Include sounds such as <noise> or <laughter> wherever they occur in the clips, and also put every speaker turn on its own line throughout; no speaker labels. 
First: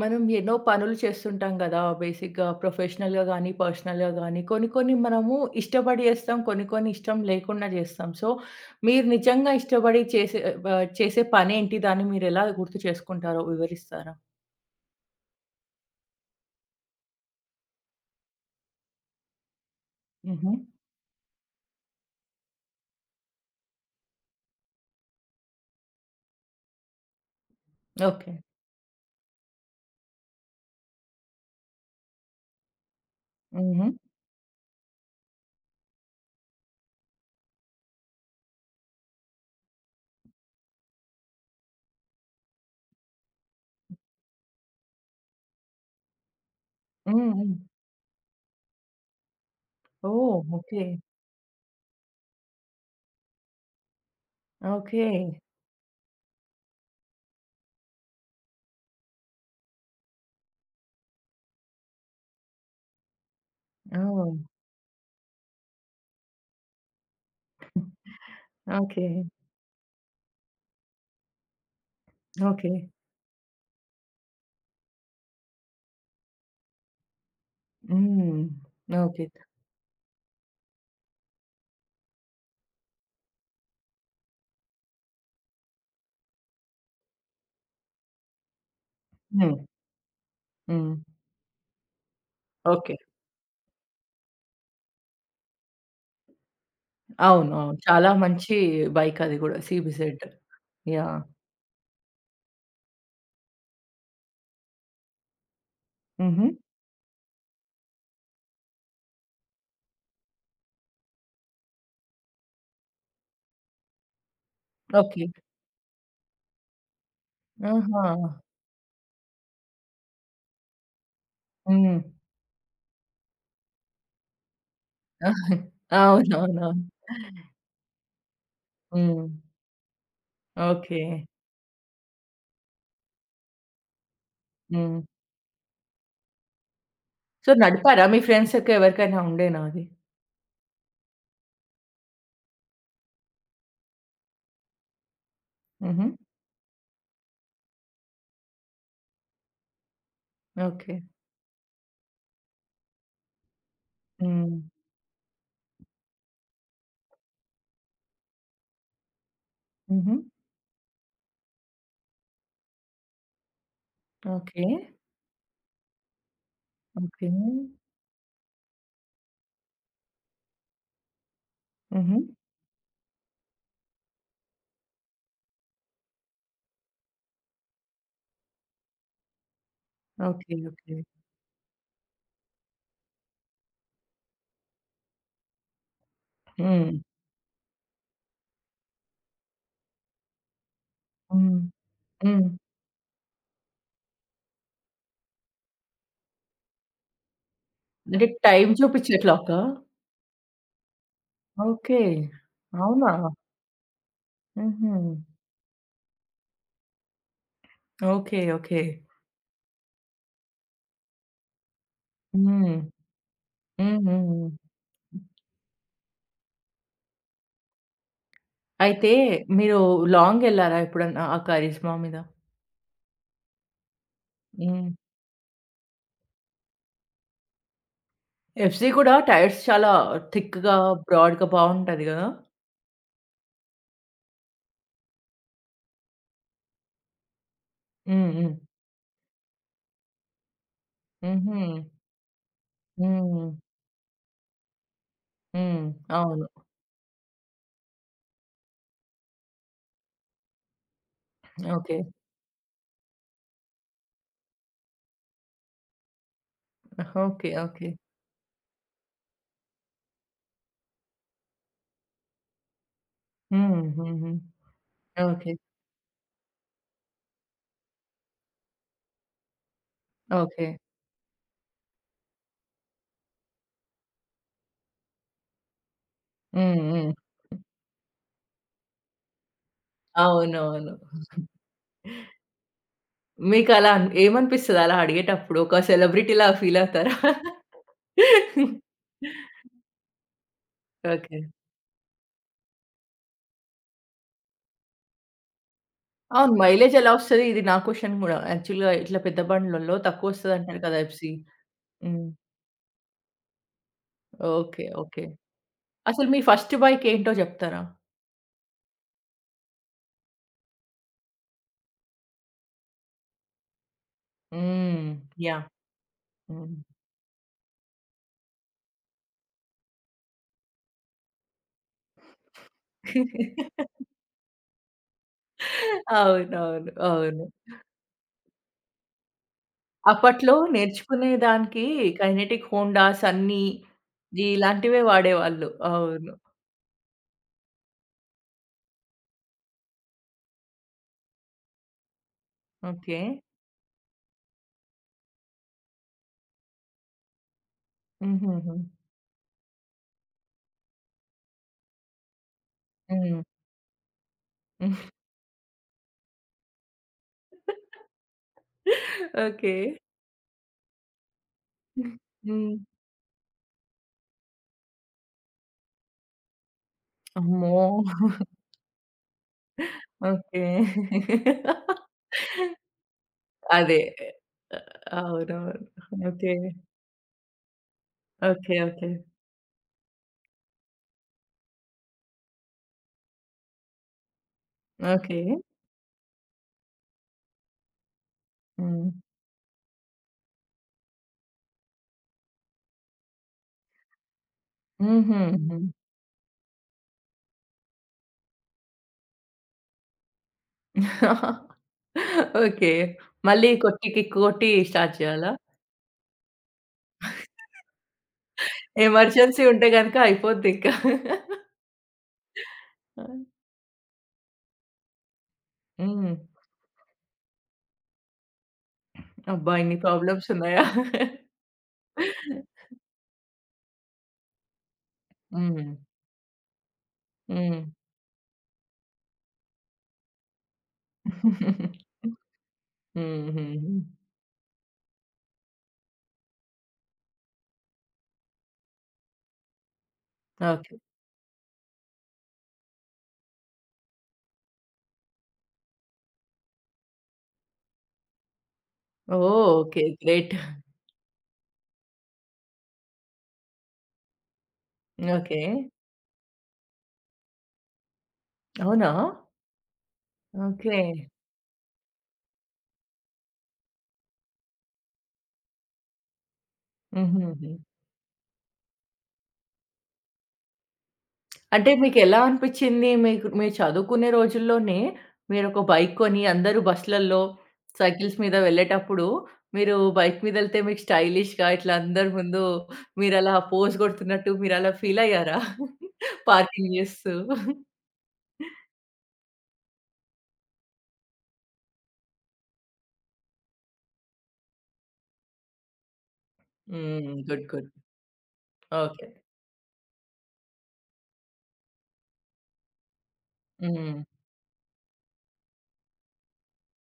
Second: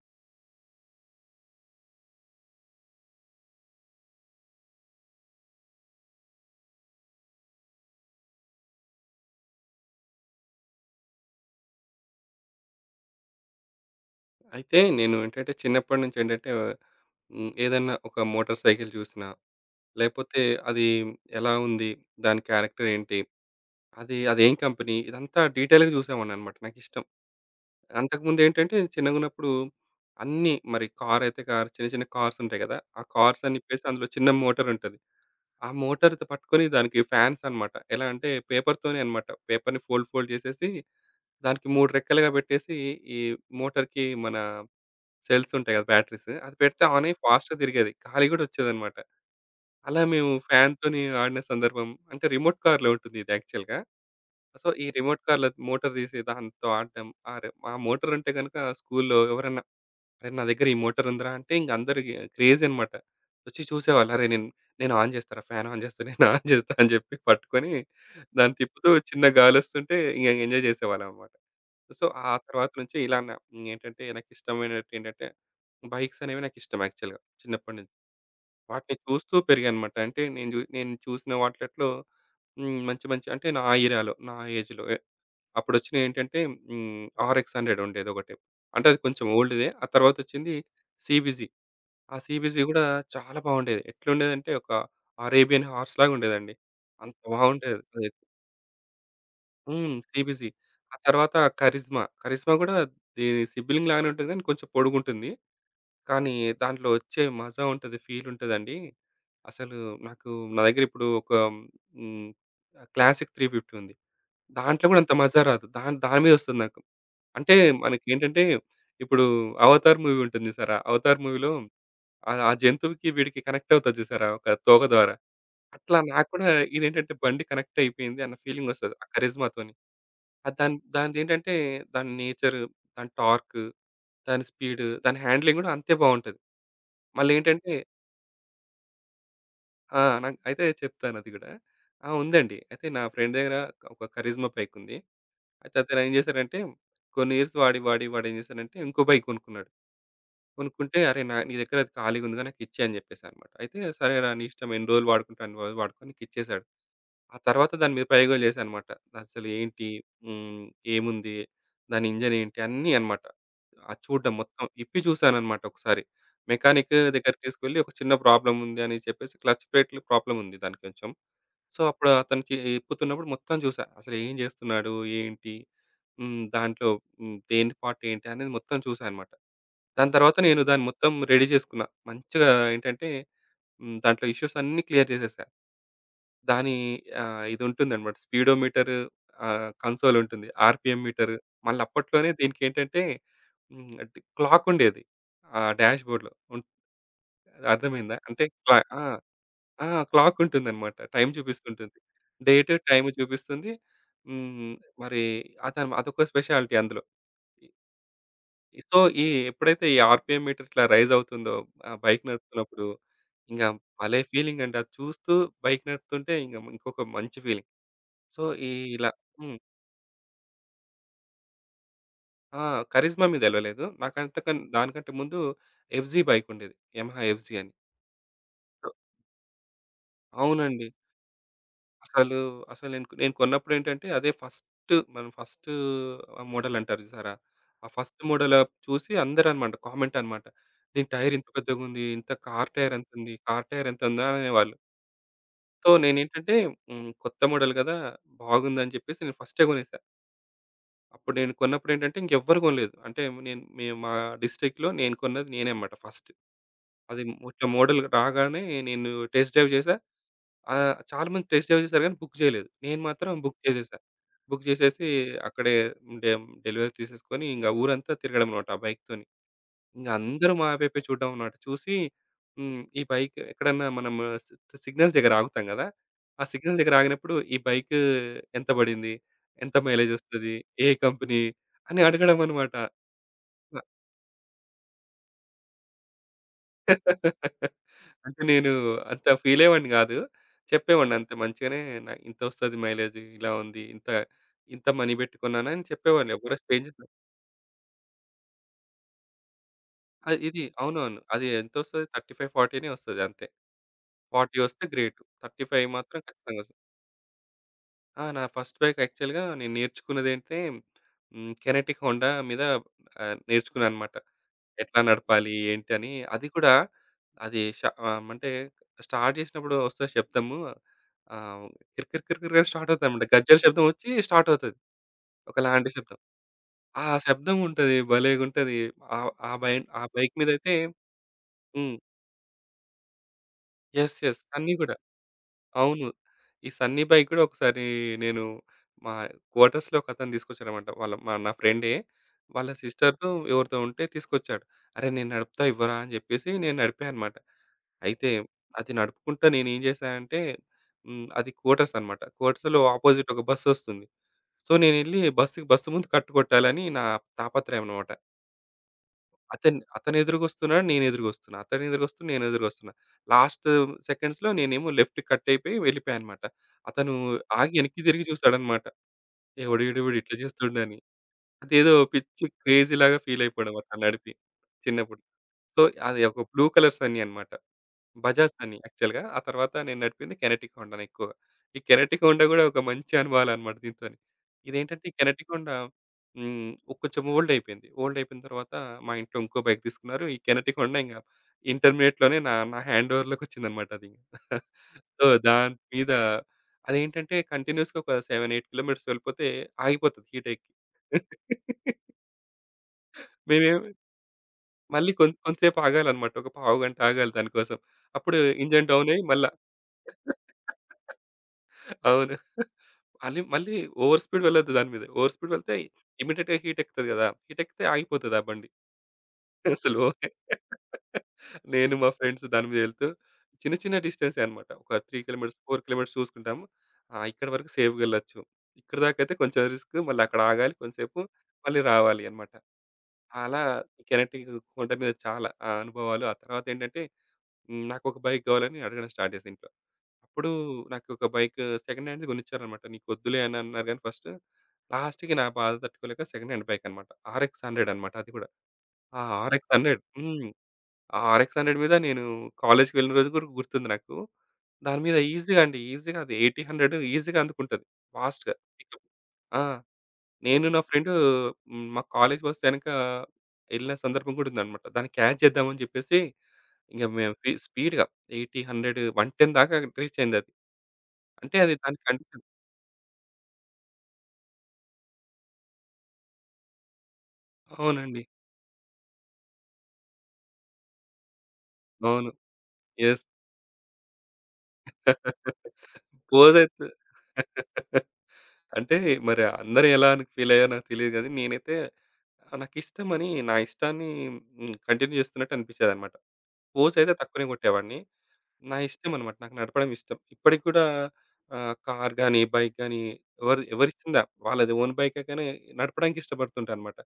మనం ఎన్నో పనులు చేస్తుంటాం కదా! బేసిక్‌గా ప్రొఫెషనల్‌గా గానీ, పర్సనల్‌గా గానీ కొన్ని కొన్ని మనము ఇష్టపడి చేస్తాం. కొన్ని కొన్ని ఇష్టం లేకుండా చేస్తాం. సో, మీరు నిజంగా ఇష్టపడి చేసే చేసే పనేంటి? దాన్ని మీరెలా గుర్తు చేసుకుంటారో వివరిస్తారా?
అయితే నేను ఏంటంటే చిన్నప్పటి నుంచి ఏంటంటే ఏదన్నా ఒక మోటార్ సైకిల్ చూసినా, లేపోతే
హుహు.
అది ఎలా ఉంది? దాని క్యారెక్టర్ ఏంటి? అదేం కంపెనీ? ఇదంతా డీటెయిల్‌గా చూసేవాడిననమాట. నాకిష్టం.
ఓకే.
అంతకుముందేంటంటే చిన్నగున్నప్పుడు అన్నీ మరి కారయితే కార్, చిన్న చిన్న కార్స్ ఉంటాయి కదా! ఆ కార్స్ అని ఇప్పేసి
హుహు.
అందులో చిన్న మోటారుంటది. ఆ మోటార్‌తో పట్టుకొని దానికి ఫ్యాన్స్ అనమాట. ఎలా అంటే పేపర్‌తోనే అనమాట. పేపర్‌ని ఫోల్డ్ ఫోల్డ్ చేసేసి దానికి 3 రెక్కలుగా పెట్టేసి ఈ మోటార్‌కి మన సెల్స్ ఉంటాయి కదా! బ్యాటరీస్. అది పెడితే ఆన్ అయ్యి
హ్మ్.
ఫాస్ట్‌గా
హ్మ్.
తిరిగేది. గాలి గూడా వచ్చేదనమాట. అలా మేము
ఓహ్! ఓకే.
ఫ్యాన్‌తోని ఆడిన సందర్భం అంటే రిమోట్ కార్‌లో ఉంటుంది ఇది యాక్చువల్‌గా. సో, ఈ
ఓకే.
రిమోట్ కార్‌లో మోటర్ తీసి దాంతో ఆడడం. ఆ మోటర్ ఉంటే గనుక స్కూల్‌లో ఎవరన్నా "అరె! నా దగ్గర ఈ మోటర్ ఉందిరా" అంటే ఇంక అందరూ క్రేజీ అనమాట. వచ్చి చూసేవాళ్ళు. "అరె!
ఓహ్!
నేను నేను ఆన్ చేస్తారా ఫ్యాన్ ఆన్ చేస్తా. నేను ఆన్ చేస్తా" అని చెప్పి పట్టుకొని దాన్ని తిప్పుతూ
ఓకే.
చిన్న గాలొస్తుంటే ఇంక ఎంజాయ్ చేసేవాళ్ళమనమాట. సో, ఆ తర్వాత
ఓకే.
నుంచి ఇలా నా ఏంటంటే నాకిష్టమైనట్టు ఏంటంటే బైక్స్ అనేవి నాకిష్టం యాక్చువల్‌గా చిన్నప్పటి నుంచి.
హ్మ్.
వాటిని
ఓకే.
చూస్తూ పెరిగానన్నమాట. అంటే నేను చూసిన వాటిలట్లో మంచి మంచి అంటే నా ఏరియాలో, నా ఏజ్‌లో అప్పుడొచ్చినయి ఏంటంటే ఆర్ఎక్స్ 100 ఉండేదొకటి. అంటే అది కొంచెం
హ్మ్.
ఓల్డ్‌దే. ఆ తర్వాతొచ్చింది
హ్మ్.
సీబీజీ. ఆ సీబీజీ గూడా
ఓకే.
చాలా బాగుండేది. ఎట్లుండేదంటే ఒక అరేబియన్ హార్స్‌లాగా ఉండేదండి. అంత
అవును, అవును,
బాగుండేది
చాలా
అది.
మంచి బైక్ అది గూడా. సీబీజెడ్.
సీబీసీ. ఆ
యాహ్!
తర్వాత 'కరిజ్మా.' 'కరిజ్మా' గూడా దీని సిబ్లింగ్ లాగానే ఉంటుంది గానీ, కొంచెం పొడుగుంటుంది. కానీ,
హుహు.
దాంట్లో వచ్చే మజా ఉంటది, ఫీల్ ఉంటదండి. అసలు నాకు నా దగ్గర ఇప్పుడు ఒక హ్మ్. క్లాసిక్ 350 ఉంది. దాంట్లో గూడా అంత
ఓకే.
మజా రాదు. దాని మీద వస్తది నాకు. అంటే
ఆహా!
మనకేంటంటే, ఇప్పుడు 'అవతార్' మూవీ ఉంటుంది చూసారా? 'అవతార్' మూవీలో
హ్మ్.
ఆ జంతువుకి వీడికి కనెక్ట్ అవుతది చూసారా? ఒక తోక ద్వారా.
<laughs>
అట్లా నాకు కూడా
అవునవునవును.
ఇదేంటంటే బండి కనెక్ట్ అయిపోయింది అన్న ఫీలింగ్ వస్తది ఆ
హ్మ్.
'కరిజ్మా'తోని. ఆ! దాని
ఓకే.
దానిదేంటంటే దాని నేచర్, దాని టార్క్, దాని స్పీడ్,
హ్మ్.
దాని హ్యాండ్లింగ్ గూడా అంతే బావుంటది.
సో,
మళ్ళేంటంటే
నడిపారా మీ ఫ్రెండ్స్‌కి ఎవరికైనా ఉండేనా అది?
ఆ! నాకు అయితే చెప్తాను అది గూడా. ఆ! ఉందండి. అయితే నా ఫ్రెండ్ దగ్గర ఒక కరిజ్మా బైక్ ఉంది. అయితే
హుహు.
అతనేం చేశారంటే కొన్ని ఇయర్స్ వాడి, వాడేం చేశారంటే ఇంకో బైక్ కొనుక్కున్నాడు.
ఓకే.
కొనుక్కుంటే "అరే! నీ దగ్గర అది ఖాళీగా ఉందిగా నాకిచ్చేయి" అని చెప్పేసనమాట. అయితే "సరేరా! నీ
హ్మ్.
ఇష్టం ఎన్ని రోజులు వాడుకుంటే అన్ని రోజులు వాడుకో" అని నీకిచ్చేసాడు. ఆ తర్వాత దాని మీద ప్రయోగాలు చేశానన్నమాట. అసలేంటి?
హుహు.
హ్మ్. ఏముంది? దాని ఇంజిన్ ఏంటి? అన్నీ అన్నమాట. అది చూడ్డం మొత్తం
ఓకే.
ఇప్పి చూశానన్నమాట ఒకసారి. Mechanic
okay.
దగ్గరికి తీసుకెళ్ళి ఒక చిన్న ప్రాబ్లమ్ ఉంది అని చెప్పేసి క్లచ్ ప్లేట్‌లో ప్రాబ్లమ్ ఉంది దానికి కొంచెం. సో, అప్పుడు
హుహు.
అతనికి ఇప్పుతున్నప్పుడు మొత్తం చూసా. అసలు ఏం చేస్తున్నాడు? ఏంటి? దాంట్లో దేని పార్ట్ ఏంటి? అనేది మొత్తం చూసా అన్నమాట. దాని తర్వాత
ఓకే.
నేను దాన్ని
ఓకే.
మొత్తం రెడీ చేసుకున్నా. మంచిగా ఏంటంటే దాంట్లో ఇష్యూస్ అన్నీ క్లియర్ చేసేసా. దాని
హ్మ్.
ఇది ఉంటుందన్నమాట. స్పీడోమీటర్, కన్సోల్ ఉంటుంది. RPM meter.
హ్మ్.
మళ్ళీ అప్పట్లోనే
హ్మ్.
దీనికేంటంటే అంటే క్లాక్ ఉండేది. ఆ డాష్‌బోర్డ్‌లో ఉం అర్థమైందా?
అంటే
అంటే
టైమ్
క్లా ఆ!
చూపిచ్చే క్లాకా?
ఆ! క్లాక్ ఉంటుందన్నమాట. టైమ్ చూపిస్తుంటుంది.
ఓకే.
డేట్, టైమ్
అవునా?
చూపిస్తుంది. హ్మ్.
హుహు.
మరి అదొక స్పెషాలిటీ అందులో.
ఓకే. ఓకే.
సో, ఈ ఎప్పుడైతే ఈ ఆర్‌పిఎం మీటర్ ఇట్లా రైజ్ అవుతుందో, బైక్
హ్మ్. హ్మ్.
నడుపుతున్నప్పుడు, ఇంగ భలే
హ్మ్. హ్మ్.
ఫీలింగ్ అండి. అది చూస్తూ బైక్ నడుపుతుంటే ఇంకొక మంచి ఫీలింగ్. సో, ఈ
అయితే
ఇలా హ్మ్.
మీరు లాంగెళ్లారా ఎప్పుడన్నా ఆ కరిష్మా మీద?
ఆ! కరిజ్మా మీద ఎళ్ళలేదు.
హ్మ్.
దానికంటే ముందు ఎఫ్‌జీ బైకుండేది. యమహా ఎఫ్‌జీ అని. సో
'ఎఫ్‌జీ' కూడా టైర్స్ చాలా థిక్‌గా,
అవునండి.
బ్రాడ్‌గా బావుంటది గదా!
అసలు, అసలు నేను నేను కొన్నప్పుడేంటంటే అదే ఫస్ట్ ఫస్ట్ మోడల్ అంటారు చూసారా? ఆ ఫస్ట్
హ్మ్. హ్మ్.
మోడల్ చూసి అందరనమాట కామెంట్ అనమాట. దీని టైర్ ఇంత
హుహు.
పెద్దగుంది. ఇంత కార్ టైర్ ఎంతుంది?
హ్మ్.
కార్ టైర్ ఎంతుందా? అనేవాళ్ళు.
హ్మ్.
సో,
అవును.
నేనేంటంటే కొత్త మోడల్ కదా! బాగుందని చెప్పేసి నేను ఫస్టే కొనేసా. అప్పుడు నేను
ఓకే.
కొన్నప్పుడేంటంటే ఇంకెవ్వరు కొనలేదు. అంటే నేను మేము మా డిస్ట్రిక్ట్‌లో నేను కొన్నది నేనే అనమాట ఫస్ట్. అది
ఓకే.
ఇట్లా
ఓకే.
మోడల్ రాగానే నేను టెస్ట్ డ్రైవ్ చేశా. ఆ! చాలా మంది టెస్ట్ డ్రైవ్ చేశారు కానీ బుక్ చేయలేదు. నేను మాత్రం బుక్
హ్మ్.
చేసేసా.
హుహు.
బుక్ చేసేసి
ఓకే.
అక్కడే డె డెలివరీ తీసేసుకొని ఇంక ఊరంతా తిరగడం అన్నమాట ఆ బైక్‌తోని. ఇంక అందరూ మా
ఓకే.
వైపే చూడడం అన్నమాట. చూసి హ్మ్. ఈ బైక్ ఎక్కడన్నా మనం సి సిగ్నల్స్ దగ్గర ఆగుతాం కదా! ఆ సిగ్నల్స్
హ్మ్.
దగ్గర
హ్మ్.
ఆగినప్పుడు ఈ బైక్ ఎంత పడింది? ఎంత మైలేజ్ వస్తది? ఏ
అవునవును.
కంపెనీ? అని అడగడం అన్నమాట.
మీకలా ఏమనిపిస్తది అలా అడిగేటప్పుడు? ఒక సెలబ్రిటీలా ఫీల్ అవుతారా?
అంటే నేను అంత ఫీల్ అయ్యేవాడిని కాదు. చెప్పేవాడిని అంతే
ఓకే.
మంచిగానే. నా ఇంతొస్తది మైలేజ్, ఇలా ఉంది. ఇంత ఇంత మనీ పెట్టుకున్నానని చెప్పేవాళ్ళు.
అవును.
Everest
mileage
changes.
ఎలా వస్తది? ఇది నా క్వెషన్ గూడా. యాక్చువల్‌గా ఇట్లా పెద్ద బండ్లలో
ఇది
తక్కువొస్తదంటారు కదా!
అవునవును.
'ఎఫ్‌జీ'.
అది ఎంతొస్తది
హ్మ్.
35, 40నే వస్తది అంతే. 40 వస్తే
ఓకే.
గ్రేట్.
ఓకే.
35 మాత్రం
అసలు మీ
ఖచ్చితంగా
ఫస్ట్
వస్తది.
బైక్ ఏంటో జెప్తారా?
ఆ! నా ఫస్ట్ బైక్ యాక్చువల్‌గా నేను నేర్చుకున్నదేంటే కైనెటిక్ హోండా మీద నేర్చుకున్నానన్నమాట. ఎట్లా
హ్మ్.
నడపాలి?
యాహ్!
ఏంటి అని అది కూడా
హ్మ్.
అది ష అంటే స్టార్ట్ చేసినప్పుడు వస్తది శబ్దము. ఆహ్, కిర్ కిర్ కిర్ కిర్ అని స్టార్ట్ అవుతదనమాట. గజ్జెల శబ్దం
<laughs>
వచ్చి స్టార్ట్ అవుతది. ఒకలాంటి శబ్దం.
అవునవును.
ఆ
అవును.
శబ్దం ఉంటది. భలేగుంటది. ఆహ్, ఆ బై ఆ బైక్
అప్పట్లో
మీదయితే
నేర్చుకునే దానికి
హ్మ్.
కైనెటిక్ హోండాస్ అన్నీ
యెస్. యెస్. సన్నీ కూడా.
ఇలాంటివే వాడేవాళ్ళు.
అవును.
అవును.
ఈ సన్నీ బైక్ కూడా ఒకసారి నేను మా క్వార్టర్స్‌లో ఒకతను తీసుకొచ్చాడనమాట. వాళ్ళ మా నా ఫ్రెండే. వాళ్ళ
ఓకే.
సిస్టర్‌తో ఎవరితో ఉంటే తీసుకొచ్చాడు. "అరే! నేను నడుపుతా ఇవ్వరా" అని చెప్పేసి నేను నడిపా అనమాట. అయితే
హుహుహు.
అది నడుపుకుంటా నేనేం చేశానంటే అది క్వార్టర్స్ అన్నమాట. క్వార్టర్స్‌లో అపోజిట్
హ్మ్.
ఒక బస్సొస్తుంది. సో, నేనెళ్లి బస్సు ముందు కట్టుకొట్టాలని నా తాపత్రయం అన్నమాట.
<laughs> ఓకే.
అతనెదురుగొస్తున్నాడు, నేనెదురుగొస్తున్నా. అతనెదురుగొస్తున్నా,
హ్మ్.
నేనెదురుగొస్తున్నా. లాస్ట్ సెకండ్స్‌లో నేనేమో లెఫ్ట్‌కి కట్ అయిపోయి వెళ్ళిపోయా అన్నమాట. అతను ఆగి
అమ్మో!
వెనక్కి తిరిగి చూసాడన్నమాట. ఎవడు ఈడు వీడు ఇట్లా
ఓకే.
చేస్తుండని. అదేదో పిచ్చి క్రేజీలాగా ఫీల్ అయిపోవడం అట్లా
అదే.
నడిపి చిన్నప్పుడు. సో,
అవునవును.
అది ఒక
ఓకే.
బ్లూ కలర్ సన్నీ అన్నమాట. బజాజ్
ఓకే.
అని
ఓకే.
యాక్చువల్‌గా. ఆ తర్వాత నేను నడిపింది కెనెటిక్ హోండానే ఎక్కువ. ఈ కెనెటిక్ హోండా గూడా ఒక మంచి అనుభవాలనమాట దీనితోని. ఇదేంటంటే ఈ
ఓకే.
కెనెటిక్ హోండా ఓ కొంచెం ఓల్డ్ అయిపోయింది. ఓల్డ్ అయిపోయిన తర్వాత
హ్మ్.
మా ఇంట్లో ఇంకో బైక్ తీసుకున్నారు. ఈ కెనెటిక్ హోండా ఇంటర్మీడియేట్‌లోనే నా నా హ్యాండ్ ఓవర్‌లోకొచ్చిందనమాట అది. <laughs> సో,
హుహు.
దాని
హ్మ్.
మీద అదేంటంటే కంటిన్యూయస్‌గా ఒక 7, 8 కిలోమీటర్స్ వెళ్ళిపోతే ఆగిపోతది హీటెక్కి.
ఓకే. మళ్ళీ
మేమేం <laughs>
కొట్టికి కొట్టి
మళ్ళీ
స్టార్ట్
కొంత
చేయాలా?
కొంత సేపు ఆగాలనమాట. ఒక పావుగంట ఆగాలి దాని కోసం. అప్పుడు ఇంజిన్ డౌన్ అయ్యి మళ్ళా
ఎమర్జెన్సీ ఉంటే గనక అయిపోద్దింక.
అవును.
ఆ!
మళ్ళీ మళ్ళీ ఓవర్ స్పీడ్ వెళ్ళొద్దు దాని మీద. ఓవర్ స్పీడ్ వెళ్తే
హ్మ్.
ఇమ్మీడియేట్‌గా హీట్ ఎక్కుతది గదా! హీట్ ఎక్కితే ఆగిపోతది ఆ బండి.
అబ్బా!
<laughs>
ఇన్ని
అసలు
ప్రాబ్లమ్స్ ఉన్నాయా?
నేను మా ఫ్రెండ్స్ దాని మీద వెళ్తూ చిన్న చిన్న డిస్టెన్సే అనమాట. ఒక 3 కిలోమీటర్స్,
హ్మ్.
4 కిలోమీటర్స్ చూసుకుంటాము. ఆహ్, ఇక్కడి వరకు
హ్మ్.
సేఫ్‌గా వెళ్ళొచ్చు. ఇక్కడి దాకా అయితే కొంచెం రిస్క్. మళ్ళీ అక్కడ ఆగాలి కొంసేపు. మళ్ళీ రావాలి అన్నమాట.
హ్మ్.
అలా
హుహు.
కెనెక్టింగ్ కొండ మీద చాలా అనుభవాలు. ఆ తర్వాతేంటంటే, నాకొక బైక్ కావాలని అడగడం స్టార్ట్ చేశా ఇంట్లో. అప్పుడు
ఓకే.
నాకొక బైకు సెకండ్ హ్యాండ్‌ది కొనిచ్చారనమాట. నీకొద్దులే అని అన్నారు గానీ ఫస్ట్. లాస్ట్‌కి నా బాధ తట్టుకోలేక సెకండ్ హ్యాండ్ బైకనమాట. ఆర్ఎక్స్ 100 అనమాట అది గూడా. ఆ
ఓహ్!
RX 100
okay.
హ్మ్.
గ్రేట్.
ఆ ఆర్ఎక్స్ 100 మీద నేను కాలేజ్‌కి వెళ్ళిన రోజు గూడా గుర్తుంది నాకు. దాని మీద
ఓకే.
ఈజీగా అది 80, 100 ఈజీగా అందుకుంటది. ఫాస్ట్‌గా పికప్.
అవునా?
ఆ! నేను నా
ఓకే.
ఫ్రెండు మా కాలేజ్ బస్ ఎనక ఎళ్ళిన సందర్భం గూడా ఉందనమాట. దాన్ని క్యాచ్ చేద్దామని జెప్పేసి ఇంక మేము
హుహుహు.
స్పీడ్‌గా 80, 100, 110 దాకా రీచ్ అయిందది. అంటే అది
అంటే
దాని
మీకెలా
కండిషన్.
అనిపిచ్చింది? మీకు మీరు చదువుకునే రోజుల్లోనే మీరొక బైక్ కొని అందరూ బస్‌లల్లో
అవునండి.
సైకిల్స్ మీద వెళ్ళేటప్పుడు మీరు బైక్ మీదెళ్తే మీకు స్టైలిష్‌గా ఇట్లా
అవును.
అందరి ముందు
యెస్.
మీరలా పోజ్ కొడుతున్నట్టు మీరలా ఫీల్ అయ్యారా?
పోజయితే
పార్కింగ్ చేస్తూ.
<laughs> అంటే మరి అందరూ ఎలా అని ఫీల్ అయ్యారో నాకు తెలీదు గానీ, నేనైతే నాకిష్టమని నా ఇష్టాన్ని కంటిన్యూ చేస్తున్నట్టు అనిపిచ్చేదనమాట. పోజయితే
హ్మ్.
తక్కువనే
గుడ్. గుడ్.
కొట్టేవాడిని. నా ఇష్టం
ఓకే.
అనమాట. నాకు నడపడం ఇష్టం. ఇప్పటికి కూడా కార్ గానీ, బైక్ గానీ
హ్మ్.
ఎవరిచ్చిందా వాళ్ళది ఓన్ బైకే కానీ నడపడానికి ఇష్టపడుతుంటా అనమాట.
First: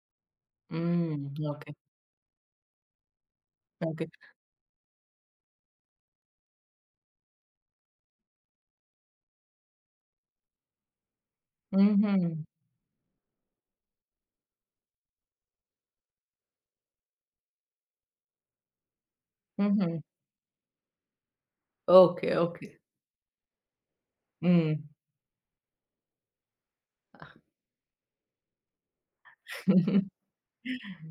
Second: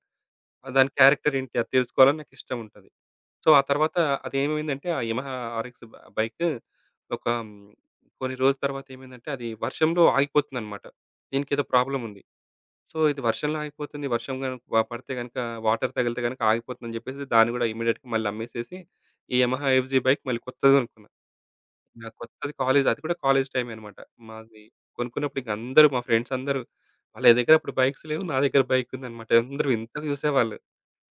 ఆ! దాని
హ్మ్.
క్యారెక్టర్ ఏంటి? అది
ఓకే.
తెలుసుకోవాలని నాకిష్టముంటది. సో, ఆ తర్వాత
ఓకే.
అదేమైందంటే ఆ యమహా ఆర్ఎక్స్ బ బైకు ఒక కొన్ని రోజుల తర్వాత ఏమైందంటే అది వర్షంలో ఆగిపోతుందన్నమాట. దీనికేదో ప్రాబ్లముంది.
హుహు.
సో, ఇది వర్షంలో ఆగిపోతుంది. వర్షం గనుక పడితే గనుక వాటర్ తగిలితే గనుక ఆగిపోతుందని జెప్పేసి దాన్ని గూడా ఇమ్మీడియేట్‌గా మళ్ళీ అమ్మేసేసి ఈ యమహా
హుహు.
ఎఫ్‌జీ బైక్ మళ్ళీ కొత్తది గొనుక్కున్నా. ఆ
ఓకే.
కొత్తది
ఓకే.
కాలేజ్ అది కూడా కాలేజ్ టైమే అన్నమాట. మాది
హ్మ్.
కొనుక్కున్నప్పుడు ఇంక మా ఫ్రెండ్స్ అందరూ వాళ్ళ దగ్గర అప్పుడు బైక్స్ లేవు. నా దగ్గర బైకుందన్నమాట. అందరూ వింతగా జూసేవాళ్ళు.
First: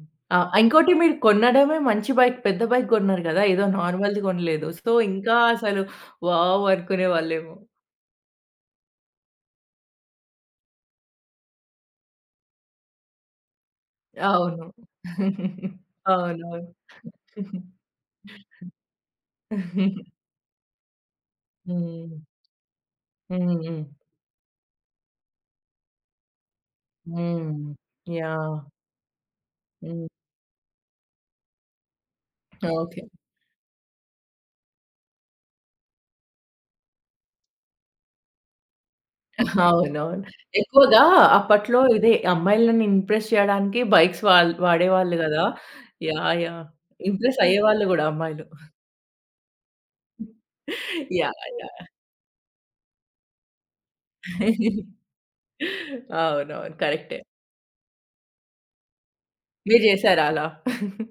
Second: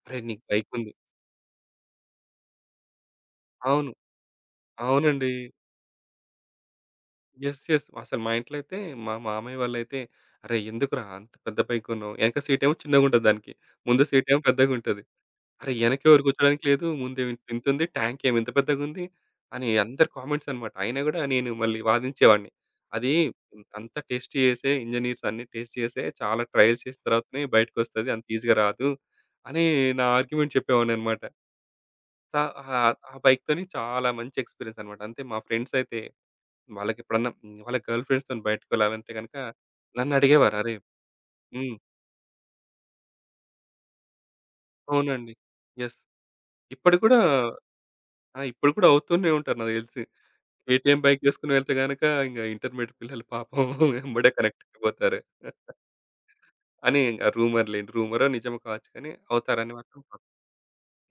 అరే!
ఆ,
నీకు
ఇంకోటి
బైకుంది.
మీరు కొనడమే మంచి బైక్. పెద్ద బైక్ కొన్నారు గదా! ఏదో
అవును.
నార్మల్‌ది కొనలేదు. సో,
అవునండి.
ఇంకా అసలు వావ్ అనుకునేవాళ్ళేమో.
యెస్. యెస్. అసలు మా ఇంట్లో అయితే మా మామయ్య వాళ్ళైతే, "అరేయ్! ఎందుకురా అంత పెద్ద బైక్ కొన్నావు? వెనక సీట్ ఏమో చిన్నగుంటది దానికి. ముందు సీట్ ఏమో
అవును.
పెద్దగుంటది. అరే! వెనక ఎవరు
అవునవును.
కూర్చోడానికి లేదు. ముందేమో ఇంతుంది. ట్యాంక్ ఏమో ఇంత పెద్దగుంది" అని
<laughs>
అందరి కామెంట్స్ అన్నమాట. అయినా గూడా నేను మళ్ళీ
హ్మ్.
వాదించేవాడిని. అది
హ్మ్. హ్మ్.
అంతా టెస్ట్ చేసే ఇంజినీర్స్ అన్ని టెస్ట్ చేసే చాలా ట్రయల్స్ చేసిన తర్వాతనే
హ్మ్.
బయటకొస్తది. అంత ఈజీగా
యాహ్!
రాదు అని నా
హ్మ్.
ఆర్గ్యుమెంట్ చెప్పేవాడినన్నమాట. సా ఆ
ఓకే.
ఆ బైక్‌తోని చాలా మంచి ఎక్స్‌పీరియన్స్ అన్నమాట. అంతే మా ఫ్రెండ్స్ అయితే వాళ్ళకెప్పుడన్నా వాళ్ళ గర్ల్ ఫ్రెండ్స్‌తోని బయటికి వెళ్ళాలంటే గనక
అవునవును.
నన్నడిగేవారు. అరే!
ఎక్కువగా
హ్మ్.
అప్పట్లో ఇదే అమ్మాయిలని ఇంప్రెస్ చేయడానికి బైక్స్ వాల్ వాడేవాళ్ళు
అవునండి.
గదా!
యెస్.
యాహ్! యాహ్!
ఇప్పటికి కూడా
ఇంప్రెస్ అయ్యేవాళ్ళు గూడా
ఆ!
అమ్మాయిలు.
ఇప్పుడు కూడా అవుతూనే ఉంటారు నాకు తెలిసి. కేటీఎం
<laughs>
బైక్ తీసుకొని
యాహ్!
వెళ్తే గనక ఇంటర్మీడియేట్ పిల్లలు పాపం <laughs> ఎంబడే
యాహ్!
కనెక్ట్ అయిపోతారు.
అవునవును.
అని
కరెక్టే.
రూమర్‌లేండి. రూమరో నిజమో కావచ్చు కానీ అవుతారని
మీరు
మాత్రం ప.
జేసారా అలా?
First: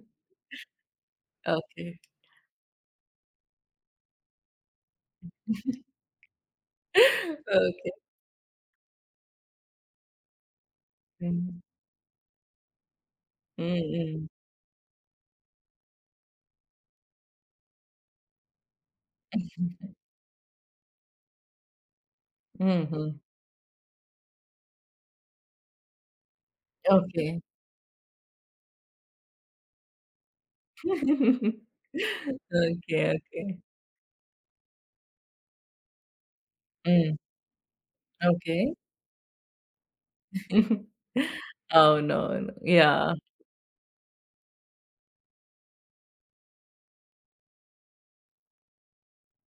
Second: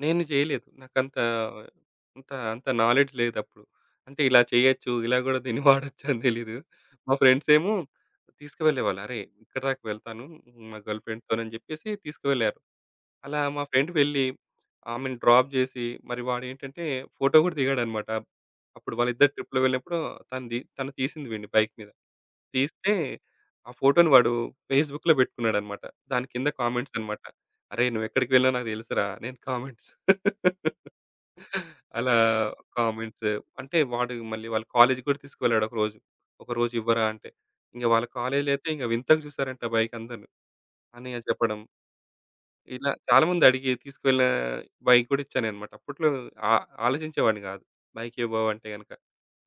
నేను చేయలేదు. నాకంత
ఓకే.
అంత అంత నాలెడ్జ్ లేదప్పుడు. అంటే ఇలా చేయొచ్చు, ఇలా గూడా దీన్ని వాడొచ్చని తెలీదు. మా ఫ్రెండ్సేమో
ఓకే.
తీసుకువెళ్ళేవాళ్ళు. "అరే! ఇక్కడి దాకా వెళ్తాను మా గర్ల్
హ్మ్.
ఫ్రెండ్‌తోనని" చెప్పేసి తీసుకువెళ్లారు. అలా మా
హ్మ్.
ఫ్రెండ్ వెళ్ళి
హ్మ్.
ఆమెను డ్రాప్ జేసి, మరి వాడేంటంటే ఫోటో గూడా దిగాడనమాట. అప్పుడు వాళ్ళిద్దరు ట్రిప్‌లో వెళ్ళినప్పుడు తను తీసింది వీడిని బైక్ మీద. తీస్తే
హుహు.
ఆ ఫోటోని వాడు ఫేస్‌బుక్‌లో పెట్టుకున్నాడన్నమాట. దాని కింద కామెంట్స్ అన్నమాట.
ఓకే.
"అరేయ్! నువ్వెక్కడికి వెళ్ళావో నాకు తెలుసురా" నేను కామెంట్స్. <laughs> అలా
ఓకే.
కామెంట్స్.
ఓకే.
అంటే వాడు మళ్ళీ వాళ్ళ కాలేజ్‌కి కూడా తీసుకువెళ్ళాడు ఒకరోజు. "ఒకరోజు ఇవ్వరా"
హ్మ్.
అంటే, ఇంక వాళ్ళ కాలేజ్‌లో
ఓకే.
అయితే ఇంక వింతగా చూసారంట బైక్ అందరూ అని చెప్పడం.
అవునవును.
ఇలా
యాహ్!
చాలామంది అడిగి తీసుకువెళ్ళిన బైక్ కూడా ఇచ్చానన్నమాట. అప్పట్లో ఆ ఆలోచించేవాడిని కాదు. బైక్ ఇవ్వవు అంటే గనుక,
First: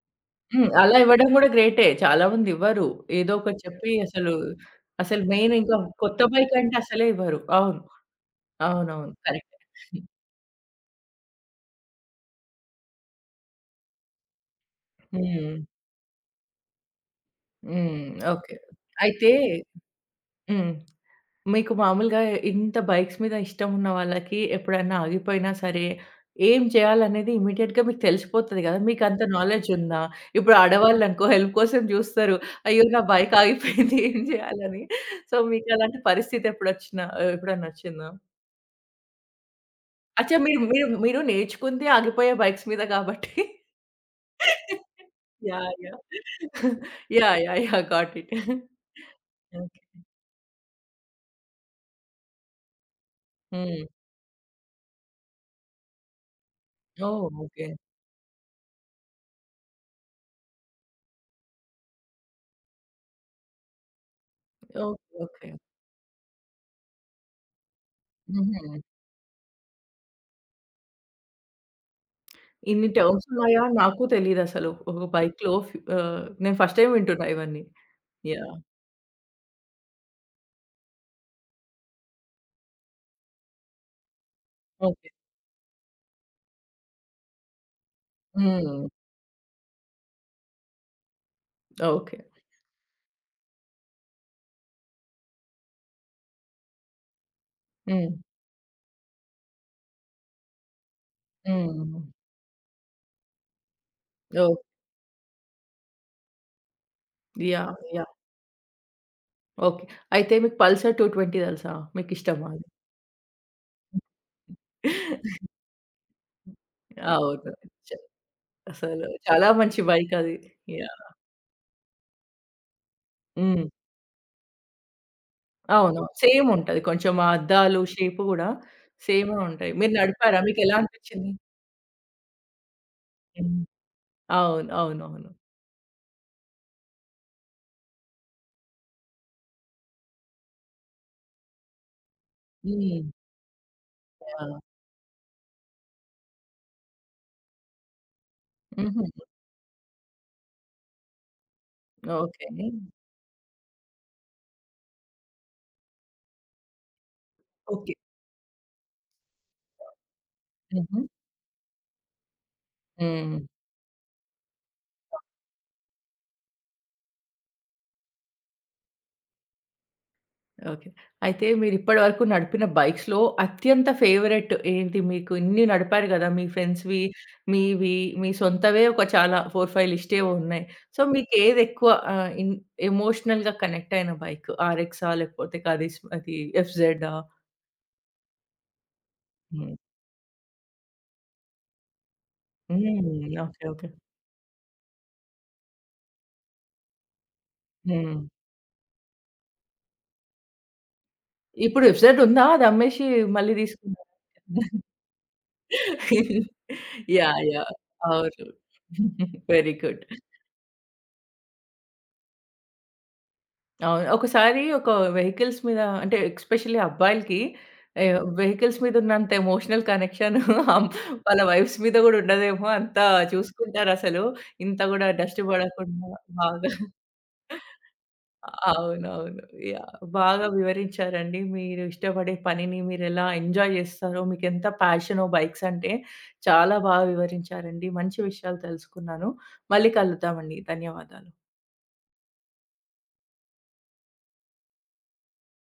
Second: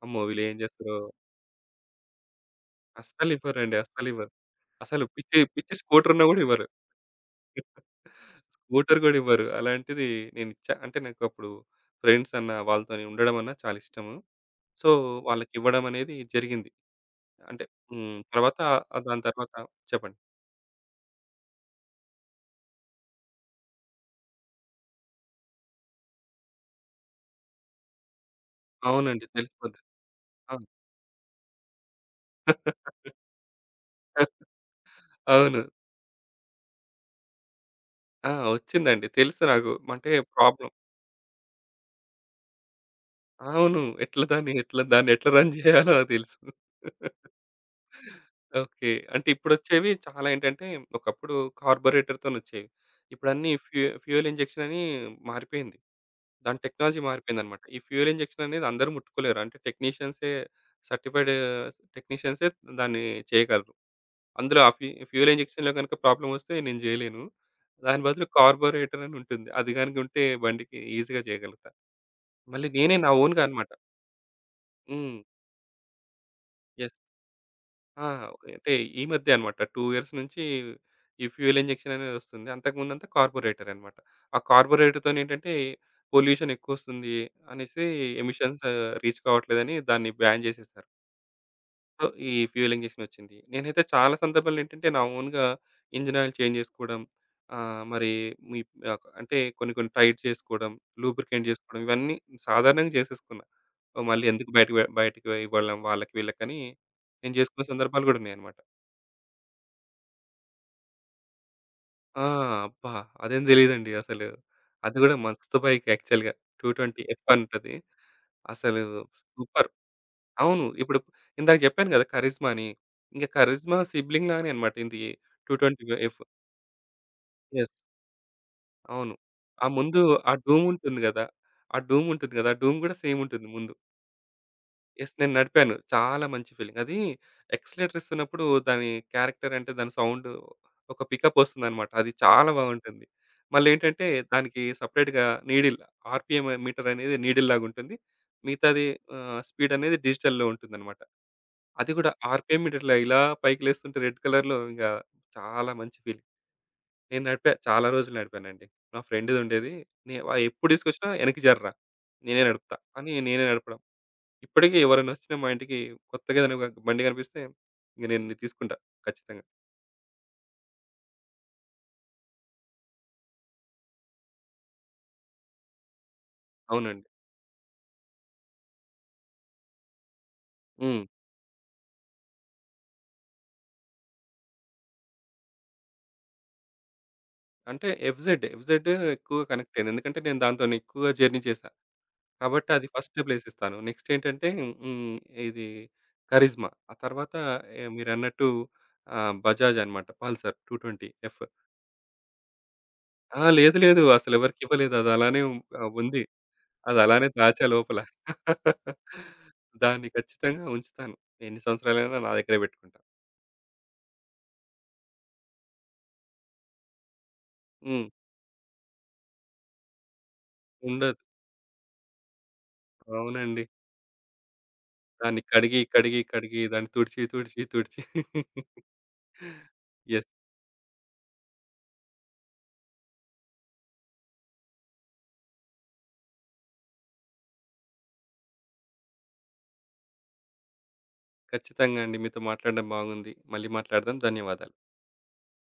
"అమ్మో! వీళ్ళు ఏం
హ్మ్. అలా
చేస్తారో".
ఇవ్వడం గూడా గ్రేటే. చాలా మంది ఇవ్వరు. ఏదో ఒకటి
అస్సలివ్వరండి.
చెప్పి
అస్సలివ్వరు.
అసలు,
అసలు
అసలు
పిచ్చి,
మెయిన్
పిచ్చి
ఇంకా
స్కూటర్
కొత్త
ఉన్నా గూడా
బైక్
ఇవ్వరు.
అంటే అసలే ఇవ్వరు. అవును.
స్కూటర్
అవునవును.
గూడా ఇవ్వరు.
కరెక్టే.
అలాంటిది నేనిచ్చా. అంటే నాకప్పుడు ఫ్రెండ్స్ అన్న వాళ్ళతోని ఉండడం అన్నా చాలా ఇష్టము. సో,
హ్మ్.
వాళ్ళకివ్వడం అనేది జరిగింది. అంటే
హ్మ్.
హ్మ్.
ఓకే.
తర్వాత దాని
అయితే
తర్వాత చెప్పండి.
హ్మ్. మీకు మామూలుగా ఇంత బైక్స్ మీద ఇష్టం ఉన్న వాళ్ళకి ఎప్పుడైనా ఆగిపోయినా సరే, ఏం చేయాలనేది ఇమ్మీడియేట్‌గా మీకు తెలిసిపోతది గదా! మీకంత
అవునండి.
నాలెడ్జ్
తెలిసిపోద్ది.
ఉందా? ఇప్పుడు
ఆ!
ఆడవాళ్ళనుకో హెల్ప్ కోసం జూస్తారు. అయ్యో! నా
<laughs>
బైక్ ఆగిపోయింది ఏం జేయాలని? సో,
అవును.
మీకు అలాంటి పరిస్థితి ఎప్పుడన్నా ఒచ్చిందా?
ఆ! వచ్చిందండి. తెలుసు నాకు. అంటే
అచ్చా! మీరు
ప్రాబ్లమ్.
మీరు మీరు నేర్చుకుంది ఆగిపోయే బైక్స్ మీద గాబట్టి.
అవును. ఎట్లా రన్
యాహ్!
జేయాలో
యాహ్!
నాకు తెలుసు.
Yeah! Yeah! Yeah! Got it.
Okay. అంటే
ఓకే.
ఇప్పుడొచ్చేవి చాలా ఏంటంటే, ఒకప్పుడు కార్బొరేటర్‌తోనొచ్చేవి. ఇప్పుడన్నీ
హ్మ్.
ఫ్యూయల్ ఇంజెక్షన్ అని మారిపోయింది. దాని టెక్నాలజీ
ఓహ్!
మారిపోయిందనమాట.
ఓకే.
ఈ ఫ్యూయల్ ఇంజెక్షన్ అనేది అందరూ ముట్టుకోలేరు. అంటే సర్టిఫైడ్ టెక్నీషియన్సే దాన్ని చేయగలరు. అందులో ఆ
ఓకే.
Fuel
okay.
ఇంజెక్షన్‌లో గనుక ప్రాబ్లమొస్తే నేను జేయలేను. దాని బదులు
హుహు.
కార్బొరేటర్ అని ఉంటుంది. అది గనుకుంటే బండికి ఈజీగా జేయగలుగుతా. మళ్ళీ
ఇన్ని
నేనే నా
టర్మ్స్
ఓన్‌గా
ఉన్నాయా
అనమాట.
అని నాకు తెలీదసలు. ఒక
హ్మ్.
బైక్‌లో నేను ఫస్ట్ టైమ్
యెస్.
వింటున్నా ఇవన్నీ.
ఆ! ఓకే.
యాహ్!
అంటే ఈ మధ్యే అన్నమాట. 2 ఇయర్స్ నుంచి ఈ ఫ్యూయల్ ఇంజెక్షన్ అనేది వస్తుంది. అంతకుముందంతా కార్బొరేటర్ అన్నమాట. ఆ
ఓకే.
కార్బొరేటర్‌తోనేంటంటే పొల్యూషన్ ఎక్కువొస్తుంది అనేసి ఎమిషన్స్
హ్మ్.
రీచ్ కావట్లేదని దాన్ని బ్యాన్ చేసేసారు. So,
okay.
ఈ ఫ్యూయల్ ఇంజెక్షన్ వచ్చింది. నేనైతే చాలా సందర్భాల్లో ఏంటంటే నా ఓన్‌గా ఇంజిన్ ఆయిల్ చేంజ్ చేసుకోవడం. ఆహ్, మరి
హ్మ్.
మీ ఆహ్, అంటే కొన్ని కొన్ని టైట్ చేసుకోవడం, లూబ్రికేట్ చేసుకోవడం
హ్మ్.
ఇవన్నీ సాధారణంగా చేసేసుకున్నా. మళ్ళీ ఎందుకు
ఓహ్!
బయటకి బయటకి ఇవ్వడం వాళ్ళకి వీళ్ళకని నేను చేసుకున్న
యాహ్!
సందర్భాలు
యాహ్!
కూడా ఉన్నాయన్నమాట.
ఓకే. అయితే మీకు పల్సర్ 220 తెలుసా?
ఆ!
మీకిష్టమా అది?
అబ్బా! అదేం తెలీదండి అసలు. అది గూడా మస్తు బైక్ యాక్చువల్‌గా. 220 ఎఫ్
అవును.
అంటది.
చ
అసలు
అసలు చాలా
సూపర్.
మంచి బైక్ అది.
అవును. ఇప్పుడు
యాహ్!
ఇందాక చెప్పాను గదా! కరిజ్మా అని. ఇంక
హ్మ్.
కరిజ్మా సిబ్లింగ్ లానే అన్నమాట ఇది 220
అవును.
ఎఫ్.
సేమ్ ఉంటది. కొంచెం ఆ
యెస్.
అద్దాలు, షేప్ గూడా
అవును.
సేమే
ఆ
ఉంటాయి. మీరు
ముందు ఆ
నడిపారా?
డూమ్
మీకెలా
ఉంటుంది గదా!
అనిపిచ్చింది?
ఆ డూమ్ గూడా సేమ్ ఉంటుంది
హ్మ్.
ముందు.
అవును.
యెస్.
అవునవును.
నేను నడిపాను. చాలా మంచి ఫీలింగ్. అది ఎక్సిలరేటర్ ఇస్తున్నప్పుడు దాని క్యారెక్టర్ అంటే దాని సౌండ్, ఒక పికప్ వస్తుందన్నమాట. అది చాలా
హ్మ్.
బాగుంటుంది. మళ్ళేంటంటే
యాహ్!
దానికి సెపరేట్‌గా నీడిల్ ఆర్‌పిఎం మీటర్ అనేది నీడిల్ లాగుంటుంది. మిగతాది
హుహు.
స్పీడ్ అనేది డిజిటల్‌లో ఉంటుందన్నమాట. అది కూడా
ఓకే.
ఆర్‌పిఎం మీటర్‌లో ఇలా పైకి లేస్తుంటే రెడ్ కలర్‌లో చాలా మంచి ఫీలింగ్. నేను నడిపా. చాలా
ఓకే.
రోజులు నడిపానండి. మా ఫ్రెండ్‌దుండేది. "ఎప్పుడు
హుహు.
తీసుకొచ్చినా ఎనక్కి జర్రా నేనే నడుపుతా" అని
హ్మ్.
నేనే నడపడం. ఇప్పటికి ఎవరైనా వచ్చినా మా ఇంటికి కొత్తగా ఏదైనా ఒక బండి కనిపిస్తే ఇంక నేను తీసుకుంటా ఖచ్చితంగా.
ఓకే. అయితే మీరిప్పటి వరకు నడిపిన బైక్స్‌లో అత్యంత ఫేవరెట్ ఏంటి? మీకు ఇన్ని నడిపారు గదా! మీ ఫ్రెండ్స్‌వి,
అవునండి.
మీవి, మీ సొంతవే ఒక చాలా 4, 5 లిస్టేవో ఉన్నాయి. సో,
హ్మ్.
మీకేదెక్కువ ఆహ్, ఇన్ ఎమోషనల్‌గా కనెక్ట్ అయిన బైక్? ఆర్ఎక్సా? లేకపోతే కరిష్మా ఎఫ్‌జెడా?
అంటే ఎఫ్‌జెడ్. ఎఫ్‌జెడ్ ఎక్కువగా
హ్మ్.
కనెక్ట్ అయింది. ఎందుకంటే నేను దాంతోని ఎక్కువగా జర్నీ చేశా. కాబట్టి అది ఫస్ట్
హ్మ్.
Place
okay.
ఇస్తాను.
ఓకే.
నెక్స్ట్ ఏంటంటే హ్మ్. ఇది కరిజ్మా. ఆ తర్వాత
హ్మ్.
మీరన్నట్టు బజాజ్ అన్నమాట. Pulsar 220 F.
ఇప్పుడు ఎఫ్‌జెడ్ ఉందా? అది అమ్మేసి
ఆ!
మళ్ళీ
లేదు లేదు.
తీసుకున్నారా?
అసలు ఎవరికివ్వలేదు. అది అలానే ఉంది. అది అలానే
యాహ్!
దాచా
యాహ్!
లోపల.
అవును.
<laughs>
Very good.
దాన్ని ఖచ్చితంగా ఉంచుతాను. ఎన్ని సంవత్సరాలైనా నా దగ్గరే పెట్టుకుంటా.
అవును. ఒకసారి ఒక వెహికల్స్ మీద అంటే ఎస్పెషల్లీ అబ్బాయిలకి
హ్మ్.
ఆహ్, వెహికల్స్ మీద ఉన్నంత ఎమోషనల్ కనెక్షన్
ఉండదు.
వాళ్ళ వైఫ్స్ మీద కూడా ఉండదేమో అంత
అవునండి.
చూసుకుంటారసలు. ఇంత కూడా
దాన్ని
డస్ట్ పడకుండా
కడిగి
బాగా.
దాన్ని తుడిచి <laughs>
అవునవును. యాహ్!
యెస్.
బాగా వివరించారండి. మీరు ఇష్టపడే పనిని మీరెలా ఎంజాయ్ చేస్తారో, మీకెంత ప్యాషనో బైక్స్ అంటే చాలా బాగా వివరించారండి. మంచి విషయాలు తెలుసుకున్నాను. మళ్ళీ కలుద్దామండి. ధన్యవాదాలు.
ఖచ్చితంగా అండి. మీతో మాట్లాడడం బాగుంది. మళ్ళీ మాట్లాడదాం. ధన్యవాదాలు.